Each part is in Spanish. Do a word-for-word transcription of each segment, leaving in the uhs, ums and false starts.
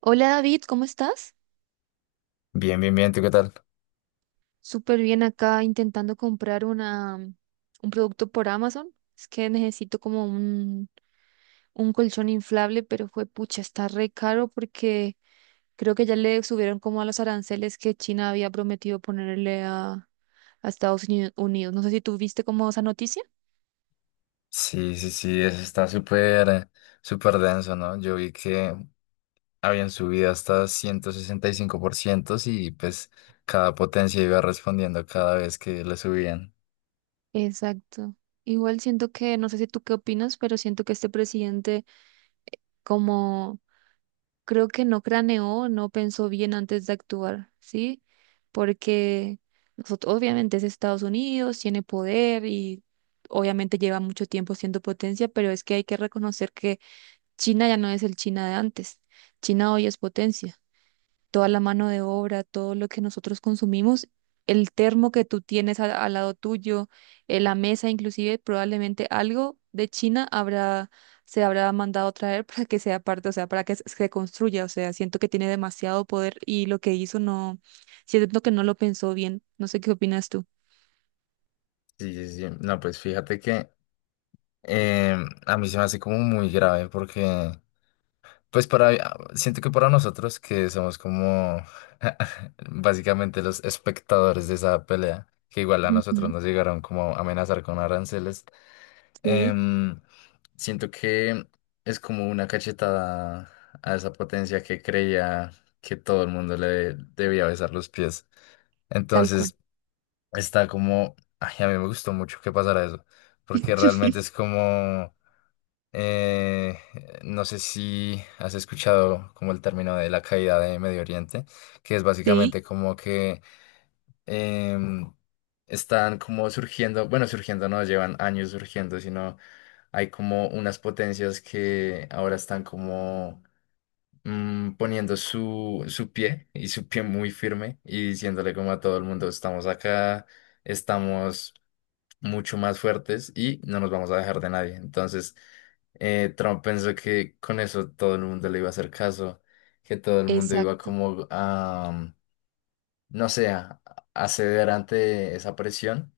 Hola David, ¿cómo estás? Bien, bien, bien, ¿tú qué tal? Súper bien acá intentando comprar una, mm, un producto por Amazon. Es que necesito como un, un colchón inflable, pero fue pucha, está re caro porque creo que ya le subieron como a los aranceles que China había prometido ponerle a, a Estados Uni- Unidos. No sé si tú viste como esa noticia. Sí, sí, sí, eso está súper, eh, súper denso, ¿no? Yo vi que habían subido hasta ciento sesenta y cinco por ciento y pues cada potencia iba respondiendo cada vez que le subían. Exacto. Igual siento que, no sé si tú qué opinas, pero siento que este presidente como creo que no craneó, no pensó bien antes de actuar, ¿sí? Porque nosotros, obviamente es Estados Unidos, tiene poder y obviamente lleva mucho tiempo siendo potencia, pero es que hay que reconocer que China ya no es el China de antes. China hoy es potencia, toda la mano de obra, todo lo que nosotros consumimos, el termo que tú tienes al, al lado tuyo, eh, la mesa, inclusive probablemente algo de China habrá, se habrá mandado traer para que sea parte, o sea, para que se se construya, o sea, siento que tiene demasiado poder y lo que hizo no, siento que no lo pensó bien, no sé qué opinas tú. Sí, sí, sí. No, pues fíjate que eh, a mí se me hace como muy grave porque pues para, siento que para nosotros que somos como básicamente los espectadores de esa pelea, que igual a nosotros Ujú, nos llegaron como a amenazar con aranceles, sí, em, siento que es como una cachetada a esa potencia que creía que todo el mundo le debía besar los pies. tal cual. Entonces está como, ay, a mí me gustó mucho que pasara eso, porque realmente es como… Eh, no sé si has escuchado como el término de la caída de Medio Oriente, que es Sí, básicamente como que em, están como surgiendo, bueno, surgiendo no llevan años surgiendo, sino hay como unas potencias que ahora están como mm, poniendo su, su pie y su pie muy firme y diciéndole como a todo el mundo, estamos acá, estamos mucho más fuertes y no nos vamos a dejar de nadie. Entonces, eh, Trump pensó que con eso todo el mundo le iba a hacer caso, que todo el mundo iba exacto. como a, no sé, a, a ceder ante esa presión.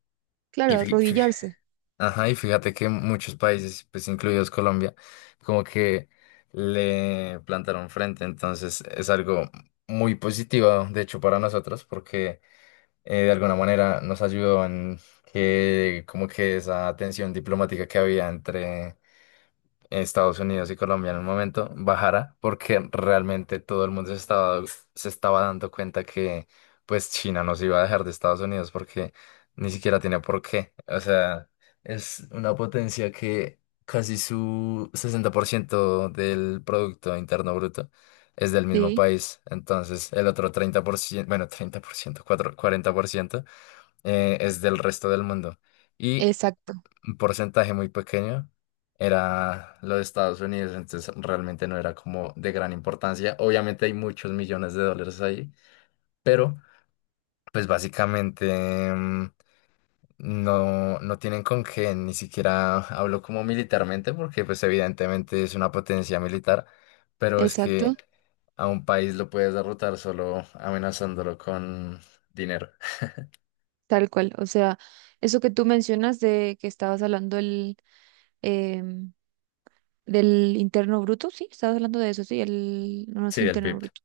Claro, Y, fí- fí- arrodillarse. ajá, y fíjate que muchos países, pues incluidos Colombia, como que le plantaron frente. Entonces, es algo muy positivo, de hecho, para nosotros, porque eh, de alguna manera nos ayudó en que como que esa tensión diplomática que había entre Estados Unidos y Colombia en un momento bajara, porque realmente todo el mundo se estaba, se estaba dando cuenta que pues China nos iba a dejar de Estados Unidos porque ni siquiera tiene por qué. O sea, es una potencia que casi su sesenta por ciento del Producto Interno Bruto es del mismo Sí, país. Entonces, el otro treinta por ciento, bueno, treinta por ciento cuatro cuarenta por ciento eh, es del resto del mundo. Y exacto, un porcentaje muy pequeño era lo de Estados Unidos, entonces realmente no era como de gran importancia. Obviamente hay muchos millones de dólares ahí, pero pues básicamente mm, no, no tienen con qué, ni siquiera hablo como militarmente, porque pues evidentemente es una potencia militar, pero es que exacto. a un país lo puedes derrotar solo amenazándolo con dinero. Tal cual, o sea, eso que tú mencionas de que estabas hablando el, em, del interno bruto, sí, estabas hablando de eso, sí, el, no no es Sí, el interno P I B. bruto,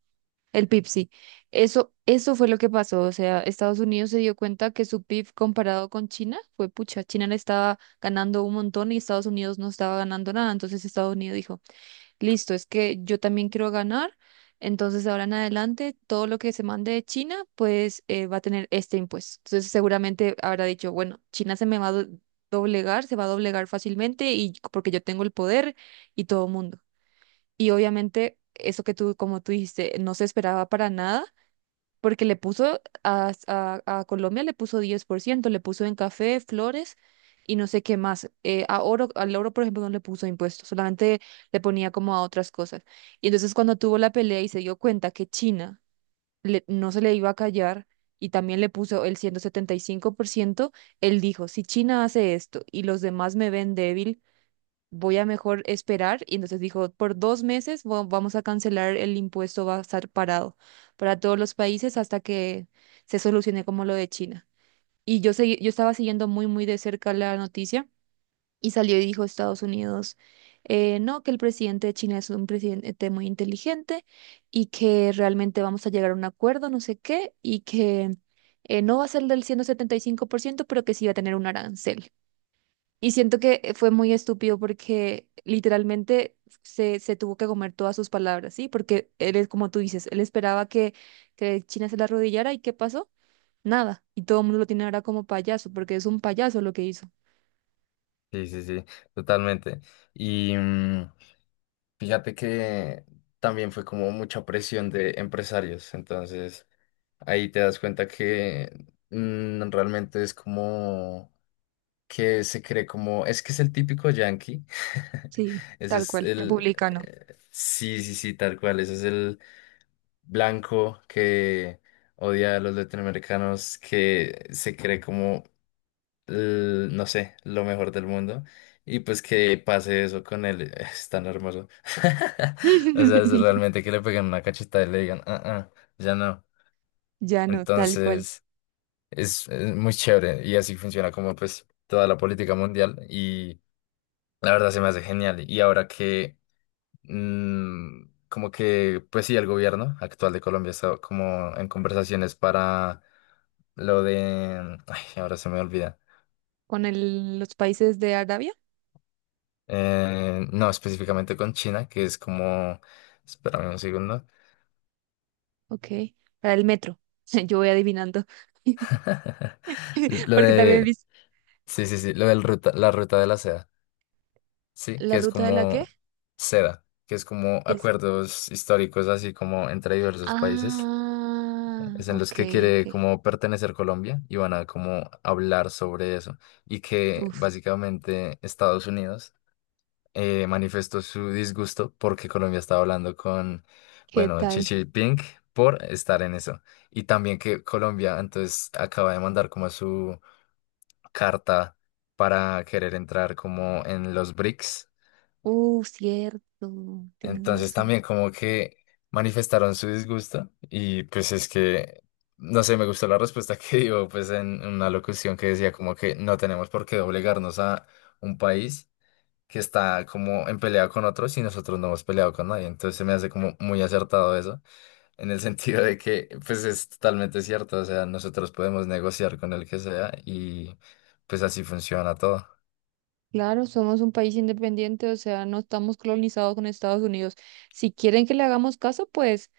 el P I B, sí. Eso, eso fue lo que pasó, o sea, Estados Unidos se dio cuenta que su P I B comparado con China fue pucha, China le estaba ganando un montón y Estados Unidos no estaba ganando nada, entonces Estados Unidos dijo, listo, es que yo también quiero ganar, entonces de ahora en adelante todo lo que se mande de China, pues eh, va a tener este impuesto. Entonces seguramente habrá dicho, bueno, China se me va a do- doblegar, se va a doblegar fácilmente y porque yo tengo el poder y todo el mundo. Y obviamente eso que tú, como tú dijiste, no se esperaba para nada porque le puso a, a- a Colombia, le puso diez por ciento, le puso en café, flores y no sé qué más. Eh, a oro, al oro, por ejemplo, no le puso impuestos, solamente le ponía como a otras cosas. Y entonces cuando tuvo la pelea y se dio cuenta que China le- no se le iba a callar y también le puso el ciento setenta y cinco por ciento, él dijo, si China hace esto y los demás me ven débil, voy a mejor esperar. Y entonces dijo, por dos meses va- vamos a cancelar el impuesto, va a estar parado para todos los países hasta que se solucione como lo de China. Y yo segui- yo estaba siguiendo muy, muy de cerca la noticia y salió y dijo Estados Unidos, eh, no, que el presidente de China es un presidente muy inteligente y que realmente vamos a llegar a un acuerdo, no sé qué, y que eh, no va a ser del ciento setenta y cinco por ciento pero que sí va a tener un arancel. Y siento que eh, fue muy estúpido porque literalmente se, se tuvo que comer todas sus palabras, ¿sí? Porque él es como tú dices, él esperaba que, que China se la arrodillara y ¿qué pasó? Nada. Y todo el mundo lo tiene ahora como payaso, porque es un payaso lo que hizo. Sí, sí, sí, totalmente. Y mm, fíjate que también fue como mucha presión de empresarios, entonces ahí te das cuenta que mm, realmente es como que se cree como, es que es el típico yankee, Sí. ese Tal es cual, el, republicano. eh, sí, sí, sí, tal cual, ese es el blanco que odia a los latinoamericanos, que se cree como l- no sé, lo mejor del mundo. Y pues que pase eso con él, eh, es tan hermoso. O sea, es realmente que le peguen una cachetada y le digan, ah, ah, ya no. Ya no, tal cual. Entonces, es, es muy chévere y así funciona como pues toda la política mundial y la verdad se me hace genial. Y ahora que, mm, como que, pues sí, el gobierno actual de Colombia está como en conversaciones para lo de, ay, ahora se me olvida. Con el- los países de Arabia, Eh, no, específicamente con China, que es como. Espérame un segundo. ok. Para el metro, yo voy adivinando. Lo Porque también de. viste Sí, sí, sí. Lo del ruta, la ruta de la seda. Sí, que la es ruta de la que, como seda, que es como que es... acuerdos históricos así como entre diversos países. Ah, Es en los ok, que quiere ok. como pertenecer Colombia y van a como hablar sobre eso. Y que Uf, básicamente Estados Unidos eh, manifestó su disgusto porque Colombia estaba hablando con, ¿qué bueno, Xi tal? Jinping por estar en eso. Y también que Colombia entonces acaba de mandar como su carta para querer entrar como en los BRICS. Uh, cierto, tienes Entonces razón. también como que manifestaron su disgusto y pues es que, no sé, me gustó la respuesta que dio pues en una locución que decía como que no tenemos por qué obligarnos a un país que está como en pelea con otros y nosotros no hemos peleado con nadie. Entonces se me hace como muy acertado eso, en el sentido de que pues es totalmente cierto, o sea, nosotros podemos negociar con el que sea y pues así funciona todo. Claro, somos un país independiente, o sea, no estamos colonizados con Estados Unidos. Si quieren que le hagamos caso, pues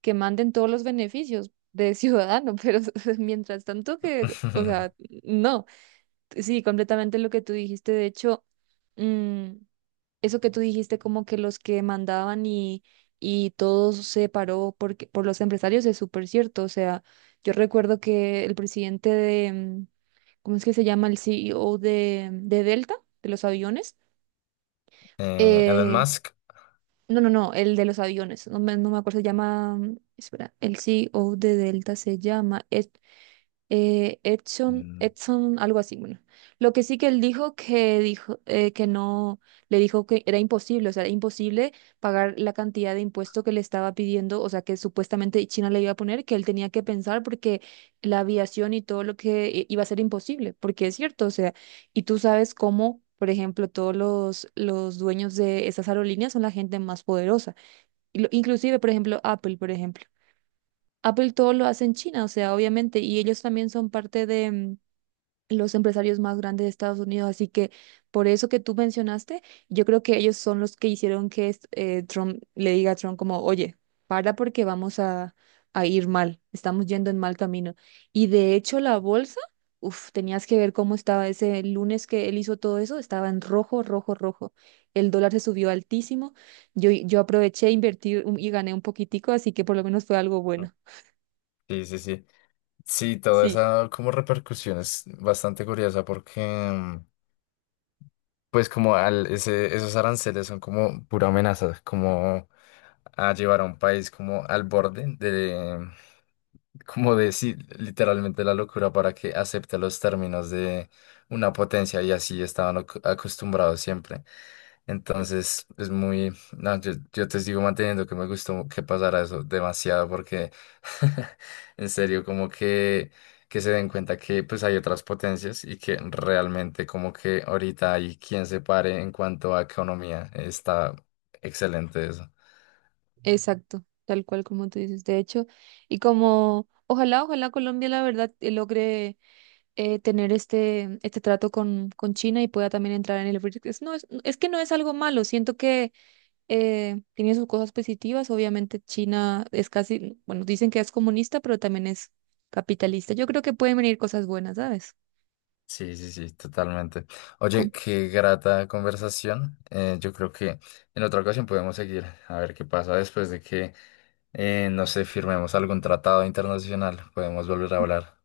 que manden todos los beneficios de ciudadano, pero mientras tanto que, o sea, no. Sí, completamente lo que tú dijiste. De hecho, mm, eso que tú dijiste, como que los que mandaban y, y todo se paró porque, por los empresarios, es súper cierto. O sea, yo recuerdo que el presidente de, mm, ¿cómo es que se llama? El C E O de, mm, de Delta, de los aviones. Eh, Elon Eh, Musk. no, no, no, el de los aviones. No me, no me acuerdo, se llama, mm, espera, el C E O de Delta se llama Ed eh, Edson, mm, Edson, algo así, bueno. Lo que sí que él dijo que dijo eh, que no, le dijo que era imposible, o sea, era imposible pagar la cantidad de impuesto que le estaba pidiendo, o sea, que supuestamente China le iba a poner, que él tenía que pensar porque la aviación y todo lo que i- iba a ser imposible, porque es cierto, o sea, y tú sabes cómo, por ejemplo, todos los, los dueños de esas aerolíneas son la gente más poderosa, y lo- inclusive, por ejemplo, Apple, por ejemplo. Apple todo lo hace en China, o sea, obviamente, y ellos también son parte de mm, los empresarios más grandes de Estados Unidos, así que por eso que tú mencionaste, yo creo que ellos son los que hicieron que es- eh, Trump le diga a Trump como, oye, para porque vamos a, a ir mal, estamos yendo en mal camino. Y de hecho la bolsa, uff, tenías que ver cómo estaba ese lunes que él hizo todo eso, estaba en rojo, rojo, rojo. El dólar se subió altísimo, yo, yo aproveché, invertí un- y gané un poquitico, así que por lo menos fue algo no. bueno. Sí, sí, sí. Sí, toda Sí. esa como repercusión es bastante curiosa porque mm, pues como al, ese, esos aranceles son como pura amenaza, como a llevar a un país como al borde de, como de sí, literalmente la locura para que acepte los términos de una potencia y así estaban ac- acostumbrados siempre. Entonces es muy, no, yo, yo te sigo manteniendo que me gustó que pasara eso demasiado porque en serio como que, que se den cuenta que pues hay otras potencias y que realmente como que ahorita hay quien se pare en cuanto a economía. Está excelente eso. Exacto, tal cual como tú dices, de hecho, y como ojalá, ojalá Colombia la verdad eh, logre eh, tener este, este trato con, con China y pueda también entrar en el BRICS. Es- No, es, es que no es algo malo, siento que eh, tiene sus cosas positivas, obviamente China es casi, bueno, dicen que es comunista, pero también es capitalista. Yo creo que pueden venir cosas buenas, ¿sabes? Sí, sí, sí, totalmente. Oye, Compre. qué grata conversación. Eh, yo creo que en otra ocasión podemos seguir a ver qué pasa después de que, eh, no sé, firmemos algún tratado internacional. Podemos volver a hablar.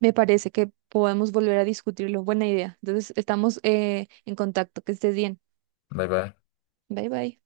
Me parece que podemos volver a discutirlo, buena idea. Entonces, estamos eh, en contacto, que estés bien. Bye, bye. Bye bye.